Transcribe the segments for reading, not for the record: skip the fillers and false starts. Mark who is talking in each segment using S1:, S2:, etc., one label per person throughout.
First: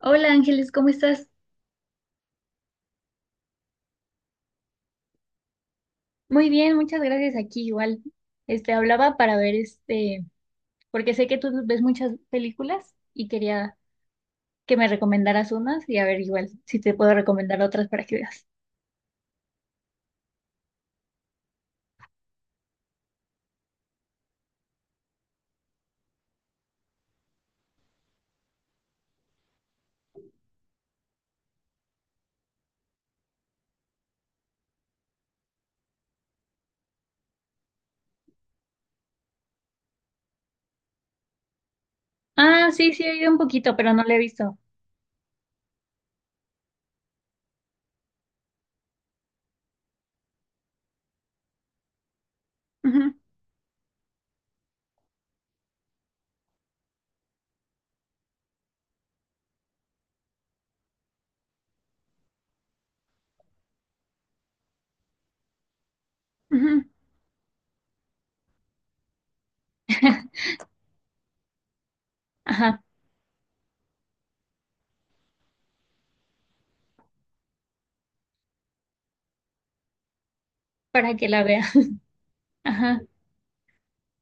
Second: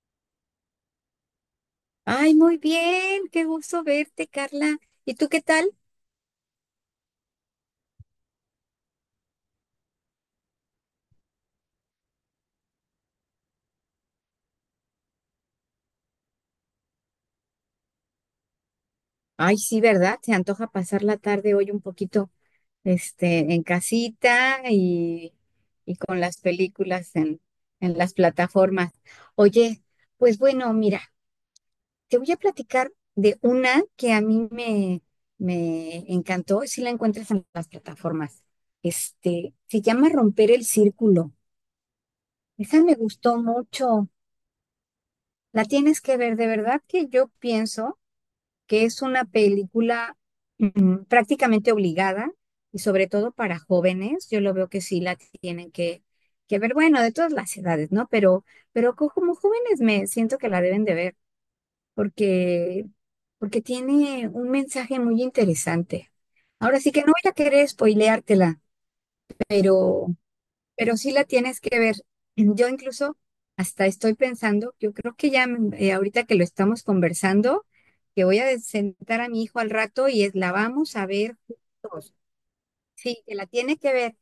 S1: Hola Ángeles, ¿cómo estás?
S2: Ay, muy bien, qué gusto verte, Carla. ¿Y tú qué tal?
S1: Muy bien, muchas gracias. Aquí igual. Hablaba para ver porque sé que tú ves muchas películas y quería que me recomendaras unas y a ver igual si te puedo recomendar otras para que veas.
S2: Ay, sí, ¿verdad? Se antoja pasar la tarde hoy un poquito, en casita y con las películas en las plataformas. Oye, pues bueno, mira, te voy a platicar de una que a mí me encantó, y si la encuentras en las plataformas. Se llama Romper el Círculo.
S1: Ah,
S2: Esa
S1: sí,
S2: me
S1: sí, he oído un
S2: gustó
S1: poquito, pero no
S2: mucho.
S1: la he visto.
S2: La tienes que ver, de verdad que yo pienso. Que es una película prácticamente obligada y sobre
S1: Ujú,
S2: todo para jóvenes. Yo lo veo que sí la tienen que ver, bueno, de todas las edades, ¿no? Pero como jóvenes me siento que la deben de ver porque, porque tiene un mensaje muy interesante. Ahora
S1: ujú.
S2: sí que no voy a querer spoileártela, pero sí la tienes que ver. Yo
S1: Ajá,
S2: incluso hasta estoy pensando, yo creo que ya ahorita que lo estamos conversando, que voy a sentar a mi hijo al rato y la vamos a
S1: para que
S2: ver
S1: la vea.
S2: juntos.
S1: Ajá,
S2: Sí, que la tiene que ver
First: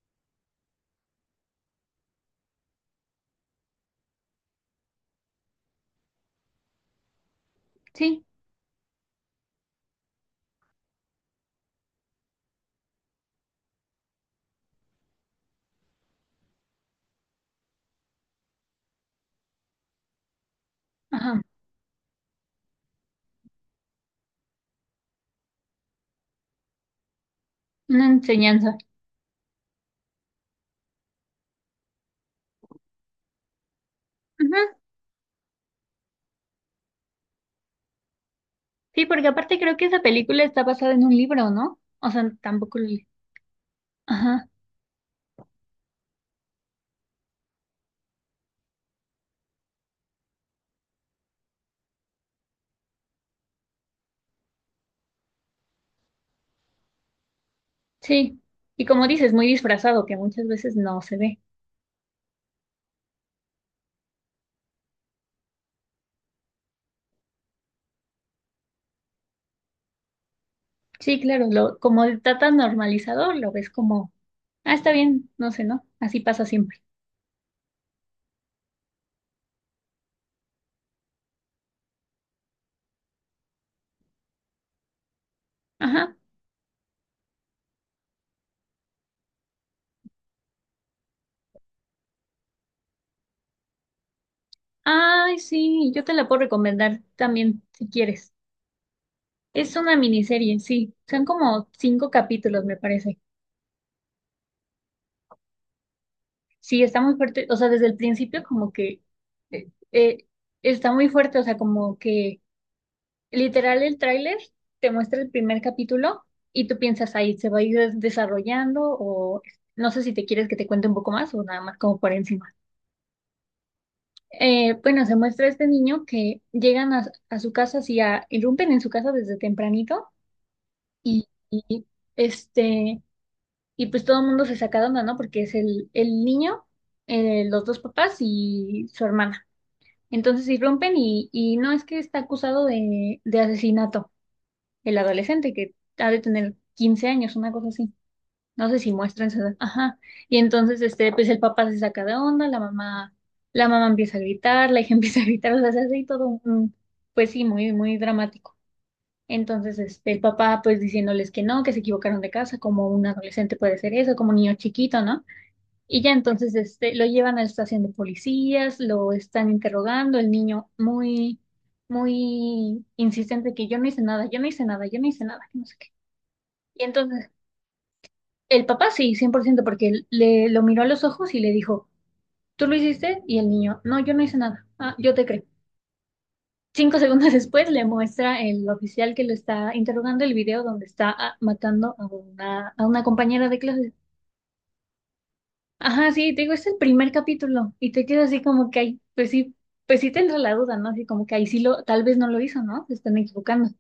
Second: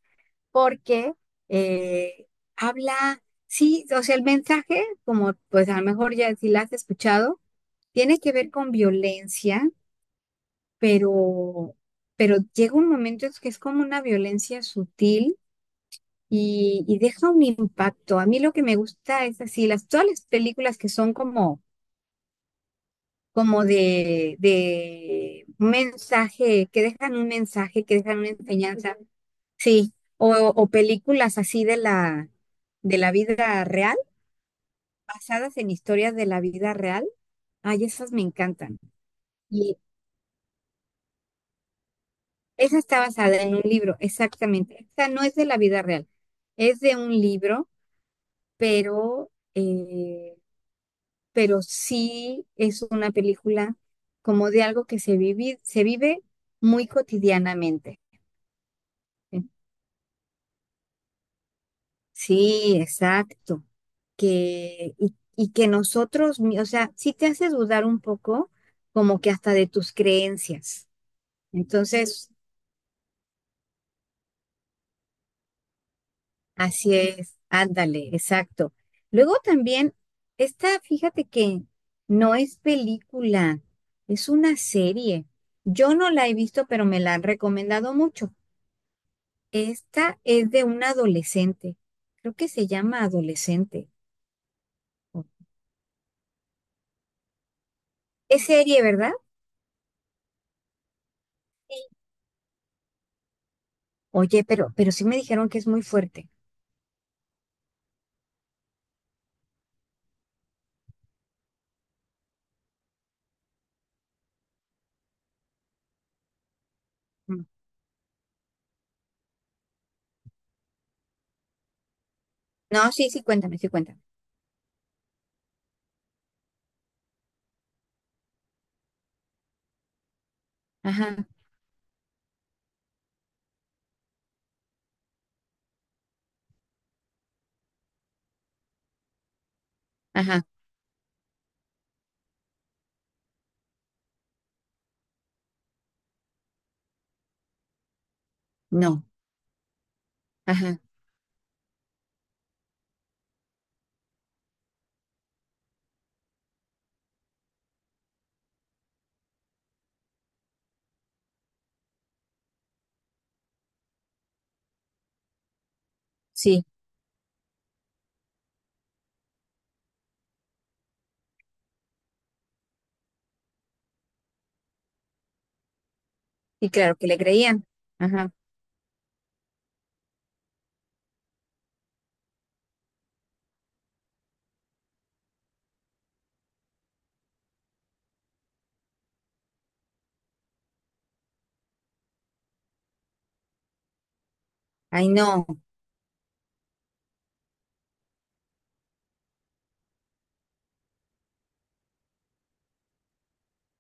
S2: porque eh, habla, sí, o sea, el mensaje, como pues a lo mejor ya si la has escuchado, tiene
S1: sí,
S2: que ver con violencia, pero, pero llega un momento en que es como una violencia sutil y deja un impacto. A mí lo que me gusta es así, todas las películas que son
S1: ajá,
S2: como de un mensaje, que dejan un mensaje, que
S1: una
S2: dejan una
S1: enseñanza.
S2: enseñanza, sí, o películas así de la vida real,
S1: Ujú.
S2: basadas en historias de la vida real. Ay, esas me encantan.
S1: Sí, porque aparte creo
S2: Y
S1: que esa película está basada en un libro, ¿no? O sea, tampoco
S2: esa
S1: lo
S2: está
S1: leí.
S2: basada en un libro, exactamente. Esta no es de la vida real, es de un libro, pero... eh, pero sí es una película como de algo que se vive muy cotidianamente.
S1: Sí, y como dices, muy disfrazado, que muchas veces no se ve.
S2: Sí, exacto. Y que nosotros, o sea, sí te hace dudar un poco, como que hasta de tus creencias.
S1: Sí, claro, lo, como
S2: Entonces,
S1: está tan normalizado, lo ves como, ah, está bien, no sé, ¿no? Así pasa siempre.
S2: así es, ándale, exacto. Luego también, fíjate que no es película, es una serie. Yo no
S1: Ajá.
S2: la he visto, pero me la han recomendado mucho. Esta es de un adolescente. Creo que se llama Adolescente.
S1: Ay, sí, yo te la puedo recomendar también, si quieres.
S2: Es serie, ¿verdad?
S1: Es una miniserie, sí. Son como
S2: Sí.
S1: cinco capítulos, me parece.
S2: Oye, pero sí me dijeron que es muy fuerte.
S1: Sí, está muy fuerte. O sea, desde el principio como que eh, eh, está muy fuerte, o sea, como que literal, el tráiler te muestra el primer capítulo y tú piensas ahí,
S2: Mm.
S1: ¿se va a ir desarrollando? O no sé si te quieres que te cuente un poco más o nada más como por encima.
S2: No, sí, sí, cuéntame, sí, cuéntame.
S1: Bueno, se muestra este niño que llegan a su casa, así a, irrumpen en su casa desde tempranito
S2: Ajá,
S1: y, y, este, y pues todo el mundo se saca de onda, ¿no? Porque es el niño, los dos papás y su hermana.
S2: ajá,
S1: Entonces irrumpen y no es que está acusado de asesinato. El adolescente que ha de tener 15 años, una cosa así. No sé si
S2: no,
S1: muestran su edad. Ajá. Y
S2: ajá,
S1: entonces, este, pues el papá se saca de onda, la mamá empieza a gritar, la hija empieza a gritar, o sea, se hace ahí todo un, pues sí, muy, muy dramático. Entonces, este, el papá, pues diciéndoles que no, que se equivocaron de casa, como un adolescente puede ser eso, como un niño chiquito, ¿no? Y ya entonces,
S2: sí,
S1: este, lo llevan a la estación de policías, lo están interrogando, el niño muy, muy insistente que yo no hice nada, yo no hice nada, yo no hice nada, que no sé qué.
S2: y
S1: Y
S2: claro que le
S1: entonces,
S2: creían. Ajá,
S1: el papá sí, 100% porque él le lo miró a los ojos y le dijo, ¿tú lo hiciste? Y el niño, no, yo no hice nada. Ah, yo te creo. Cinco segundos después le muestra el oficial que lo está interrogando el video donde está ah, matando a una compañera de clase.
S2: ay, no,
S1: Ajá, sí, te digo, es el primer capítulo y te quedas así como que ahí, pues sí te entra la duda, ¿no? Así como que ahí sí lo, tal vez no lo hizo, ¿no? Se están equivocando.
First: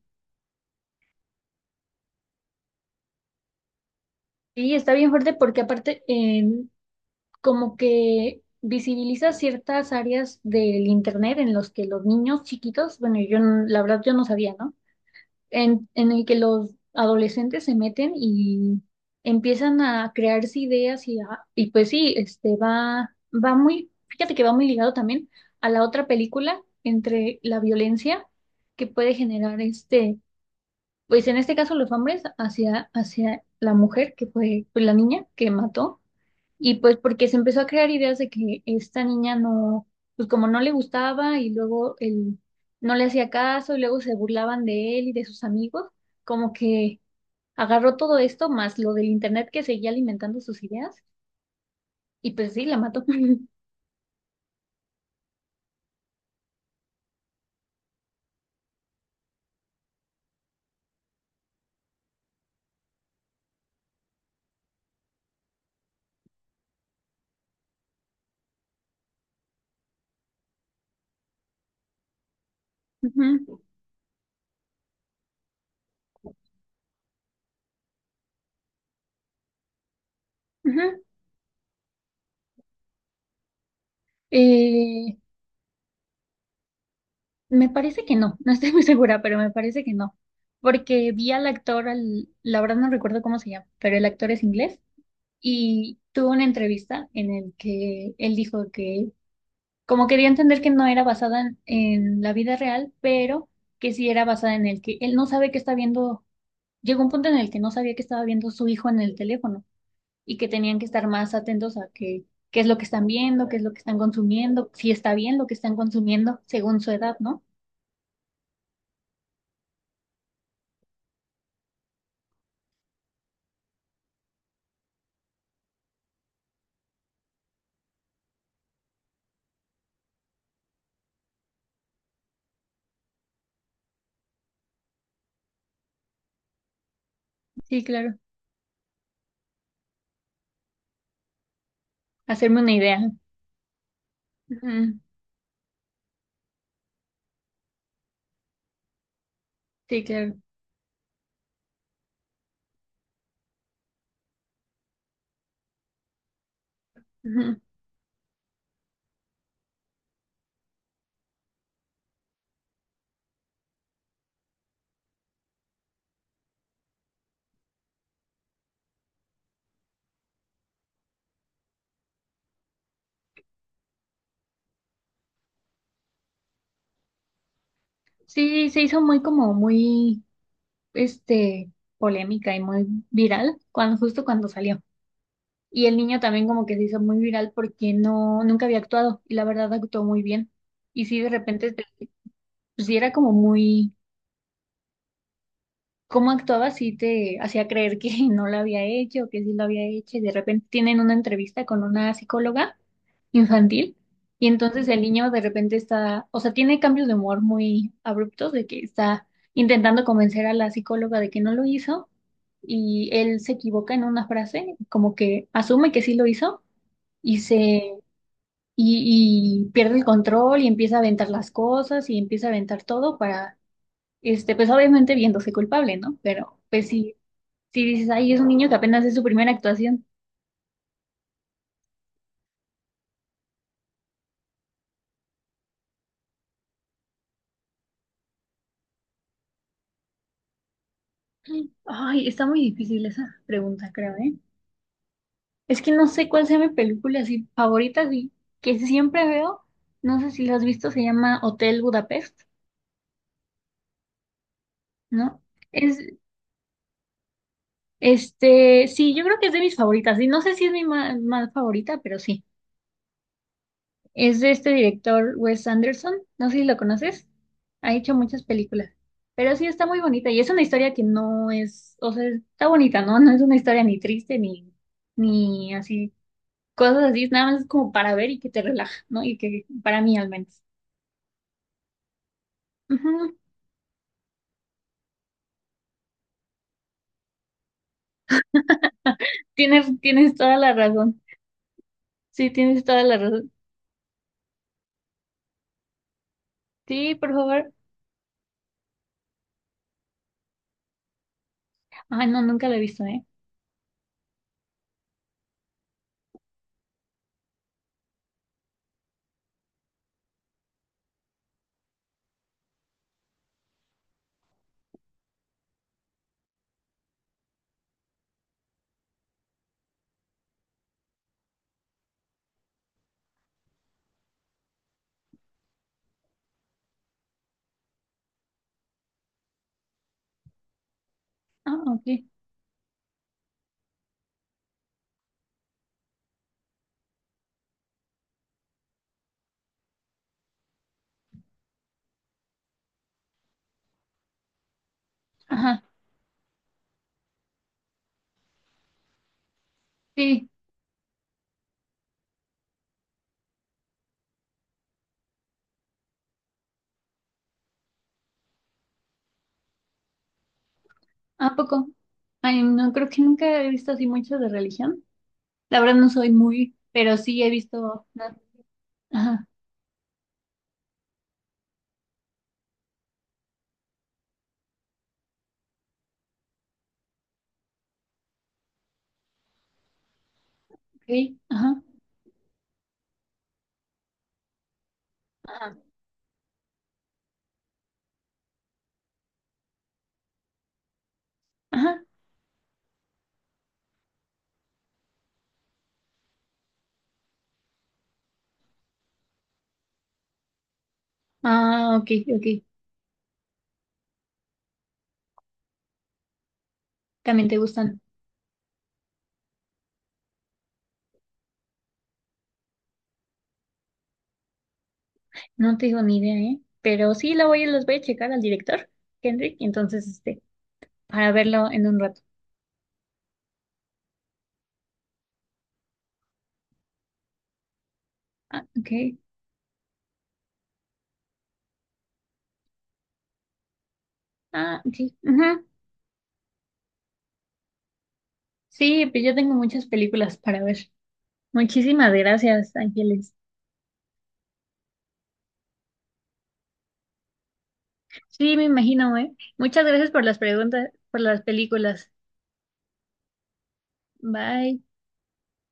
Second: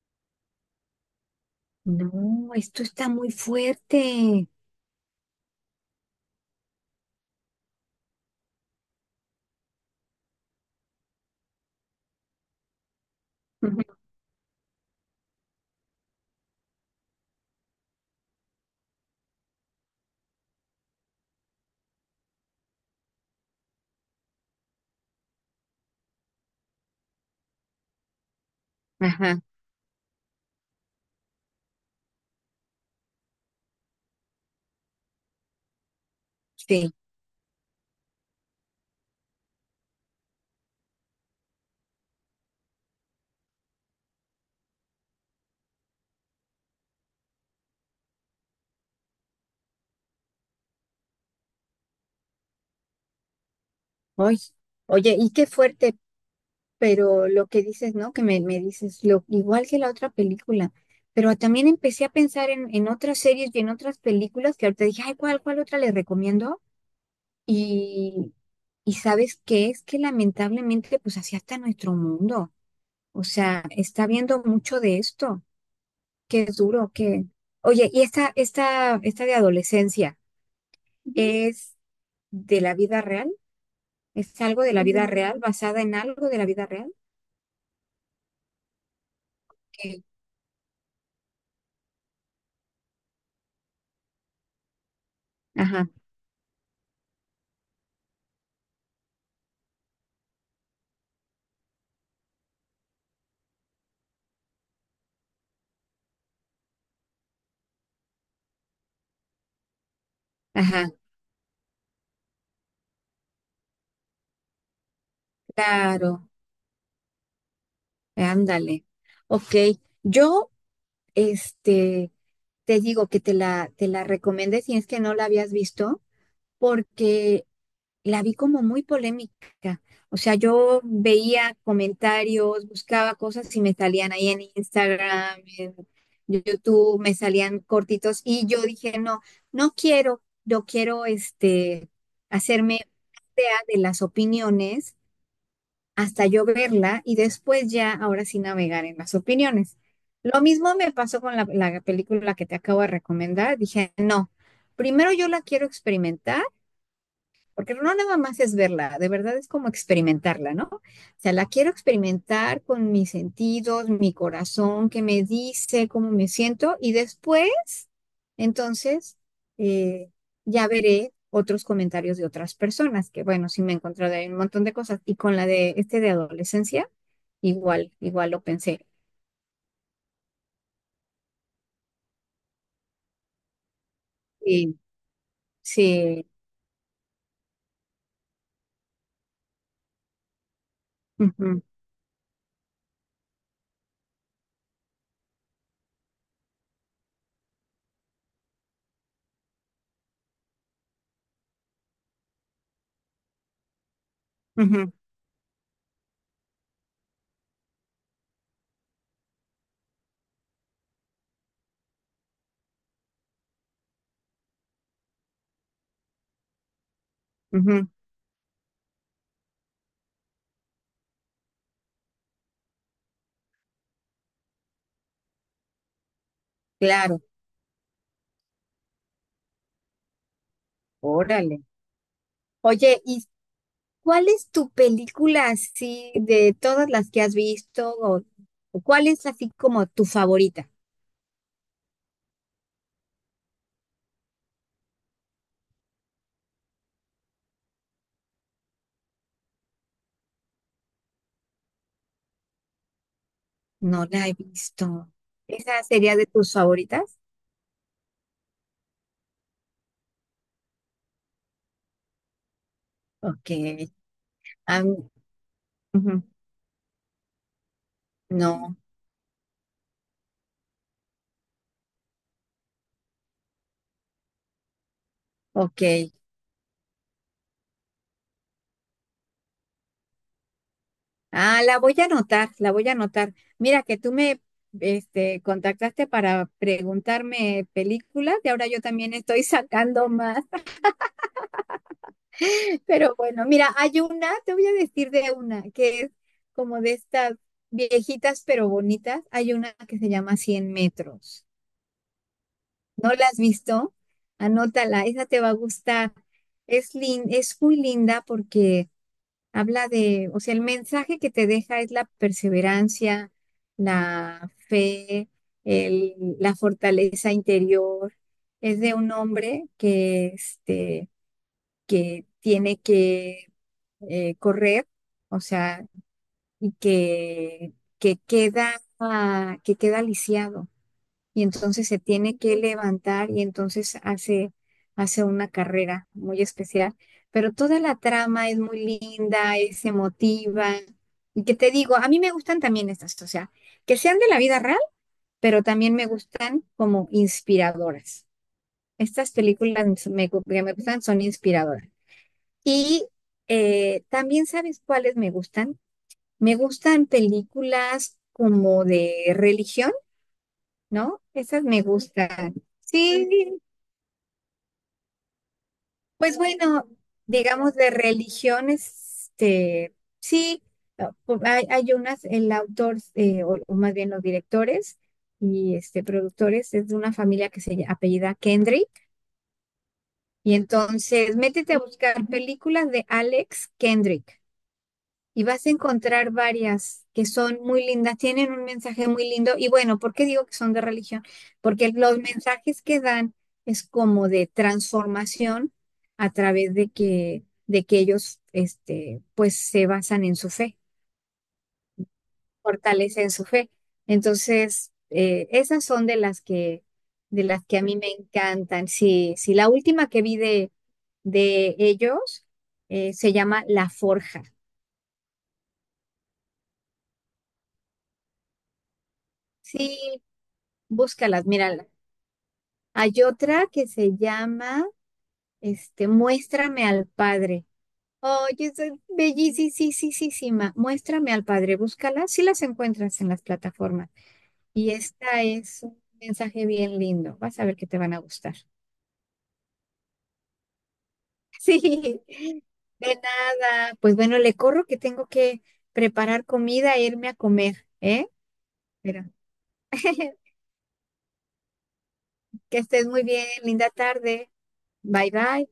S2: no, esto está muy fuerte.
S1: Sí, está bien fuerte porque aparte, como que visibiliza ciertas áreas del internet en los que los niños chiquitos, bueno, yo no- la
S2: Ujú,
S1: verdad yo no sabía, ¿no? En el que los adolescentes se meten y empiezan a crearse ideas y pues sí, va muy, fíjate que va muy ligado también a la otra película entre la violencia que puede
S2: ajá,
S1: generar este, pues en este caso los hombres hacia, hacia la mujer que fue pues, la niña que mató y
S2: sí,
S1: pues porque se empezó a crear ideas de que esta niña no, pues como no le gustaba y luego él no le hacía caso y luego se burlaban de él y de sus amigos, como que agarró todo esto más lo del internet que seguía alimentando sus ideas y pues sí, la mató.
S2: oye, oye, y qué fuerte, pero lo que dices, ¿no? Que me dices, igual que la otra película, pero también empecé a pensar en otras series y en otras películas que ahorita dije, ay, ¿cuál otra le recomiendo? Y, y ¿sabes qué? Es que lamentablemente, pues así hasta nuestro mundo, o
S1: Ujú,
S2: sea, está viendo mucho de esto, que es duro, que. Oye, ¿y esta de adolescencia,
S1: ujú.
S2: ujú, es de la vida real? ¿Es algo de la vida
S1: Eh,
S2: real, basada en algo de la vida real?
S1: me parece que no, no estoy muy segura, pero me parece que
S2: Que-
S1: no, porque vi al actor, la verdad no recuerdo cómo se llama, pero el actor es inglés
S2: Ajá,
S1: y tuvo una entrevista en el que él dijo que como quería entender que no era basada en la vida real, pero que sí era basada en el que él no sabe que está viendo, llegó un punto en el que no sabía que estaba viendo su hijo en el teléfono y que tenían que
S2: ajá,
S1: estar más atentos a que, qué es lo que están viendo, qué es lo que están consumiendo, si está bien lo que están
S2: claro.
S1: consumiendo según su edad, ¿no?
S2: Ándale. OK. Yo, este, te digo que te la recomendé si es que no la habías visto, porque la vi como muy polémica. O sea, yo veía comentarios, buscaba cosas y me salían ahí en Instagram, en YouTube, me salían
S1: Sí, claro.
S2: cortitos y yo dije, no, no quiero, yo quiero,
S1: Hacerme una
S2: hacerme
S1: idea.
S2: idea de las opiniones
S1: Ujú.
S2: hasta yo verla y después ya, ahora sí, navegar en las opiniones.
S1: Sí, claro.
S2: Lo mismo me pasó con la película que te acabo de recomendar. Dije, no, primero yo la quiero experimentar.
S1: Ujú.
S2: Porque no nada más es verla, de verdad es como experimentarla, ¿no? O sea, la quiero experimentar con mis sentidos, mi corazón, qué me dice cómo me siento y después, entonces, eh, ya veré otros comentarios de otras personas, que bueno, sí me he encontrado ahí un montón de cosas. Y con la de de adolescencia, igual, igual lo
S1: Sí, se
S2: pensé.
S1: hizo muy como muy, este, polémica y muy viral cuando justo cuando
S2: Sí,
S1: salió. Y el niño
S2: sí,
S1: también como que se hizo muy viral porque no, nunca había actuado y la verdad actuó muy bien. Y sí, de
S2: ujú,
S1: repente, te- pues sí era como muy, cómo actuaba, sí te hacía creer que no lo había hecho, que sí lo había hecho. Y de repente tienen una entrevista con una psicóloga infantil y entonces
S2: ujú,
S1: el niño de repente está, o sea, tiene cambios de humor muy abruptos de que está intentando convencer a la psicóloga de que no lo hizo y él se equivoca en una frase, como que asume que sí lo hizo y
S2: ujú,
S1: se y pierde el control y empieza a aventar las cosas y empieza a aventar todo para, este, pues obviamente viéndose culpable, ¿no? Pero pues si,
S2: claro,
S1: si dices, ay, es un niño que apenas es su primera actuación.
S2: órale. Oye, y ¿cuál es tu película así de todas las que has visto? O ¿cuál es así como tu favorita?
S1: Ay, está muy difícil esa pregunta, creo, ¿eh? Es que no sé cuál sea mi película así favorita, así, que siempre veo, no sé si la has visto, se llama Hotel Budapest,
S2: No la he visto.
S1: ¿no?
S2: ¿Esa
S1: Es,
S2: sería de tus favoritas?
S1: este, sí, yo creo que es de mis favoritas, y no sé si es mi más favorita, pero sí.
S2: OK.
S1: Es de este
S2: Ah,
S1: director Wes Anderson,
S2: ujú,
S1: no sé si lo conoces, ha hecho muchas
S2: no,
S1: películas, pero sí está muy bonita y es una historia que no es, o sea, está bonita, ¿no? No es una historia ni triste ni, ni
S2: OK.
S1: así, cosas así, nada más es como para ver y que te relaja, ¿no? Y que para mí al menos.
S2: Ah, la voy a anotar, la voy a
S1: Ujú.
S2: anotar. Mira que tú me contactaste para preguntarme películas y ahora yo también estoy sacando
S1: Tienes
S2: más.
S1: toda la razón, sí, tienes toda
S2: Pero
S1: la
S2: bueno,
S1: razón.
S2: mira, hay una, te voy a decir de una, que es como de
S1: Sí, por
S2: estas
S1: favor.
S2: viejitas pero bonitas. Hay una que se llama Cien metros.
S1: Ay, no, nunca la he visto,
S2: ¿No
S1: ¿eh?
S2: la has visto? Anótala, esa te va a gustar. Es muy linda porque habla de, o sea, el mensaje que te deja es la perseverancia, la fe, la fortaleza interior. Es de un hombre que tiene que correr, o sea, y que queda, que queda lisiado. Y
S1: Ah,
S2: entonces se
S1: ok.
S2: tiene que levantar y entonces hace una carrera muy especial. Pero toda la trama es muy linda, es emotiva. Y que te digo, a mí me gustan también estas, o sea, que sean de la vida real, pero
S1: Ajá,
S2: también me gustan como inspiradoras. Estas películas
S1: sí,
S2: que me gustan son inspiradoras. Y también sabes cuáles me gustan, películas como de religión, ¿no?
S1: ¿a
S2: Esas me
S1: poco?
S2: gustan.
S1: Ay, no, creo que
S2: Sí,
S1: nunca he visto así mucho de religión. La verdad no soy
S2: pues
S1: muy,
S2: bueno,
S1: pero sí he
S2: digamos de
S1: visto. Na-
S2: religión,
S1: ajá,
S2: sí, hay unas, el autor, o más bien los directores y productores es de una familia que apellida Kendrick. Y
S1: ok,
S2: entonces métete a
S1: ajá,
S2: buscar películas de Alex Kendrick. Y vas a
S1: ajá,
S2: encontrar varias que son muy lindas, tienen un mensaje muy lindo. Y bueno, ¿por qué digo que son de religión? Porque
S1: ajá.
S2: los mensajes que dan es como de transformación a través de que ellos, pues se basan en su fe,
S1: Ah, ok, ok.
S2: fortalecen su fe. Entonces, esas son de las que, de
S1: También te
S2: las que a mí
S1: gustan.
S2: me encantan. Sí, sí, la última que vi de ellos se llama La Forja.
S1: No tengo ni idea, ¿eh? Pero sí la voy, las voy a checar al director, Kendrick, y entonces,
S2: Sí,
S1: este, para
S2: búscalas,
S1: verlo en
S2: mira,
S1: un rato.
S2: hay otra que se llama Muéstrame al Padre.
S1: Ah,
S2: Oye, es
S1: ok.
S2: bellísima. Muéstrame al Padre, búscala. Si las encuentras en las plataformas.
S1: Ah,
S2: Y
S1: ok.
S2: esta
S1: Ajá.
S2: es un mensaje bien lindo. Vas a ver que te van a gustar.
S1: Sí, pues yo tengo muchas películas para ver. Muchísimas
S2: Sí,
S1: gracias,
S2: de
S1: Ángeles.
S2: nada. Pues bueno, le corro que tengo que preparar comida e irme a comer, ¿eh?
S1: Sí, me imagino,
S2: Pero
S1: ¿eh? Muchas gracias por las preguntas, por las películas.
S2: que estés muy bien. Linda tarde.
S1: Bye.
S2: Bye, bye.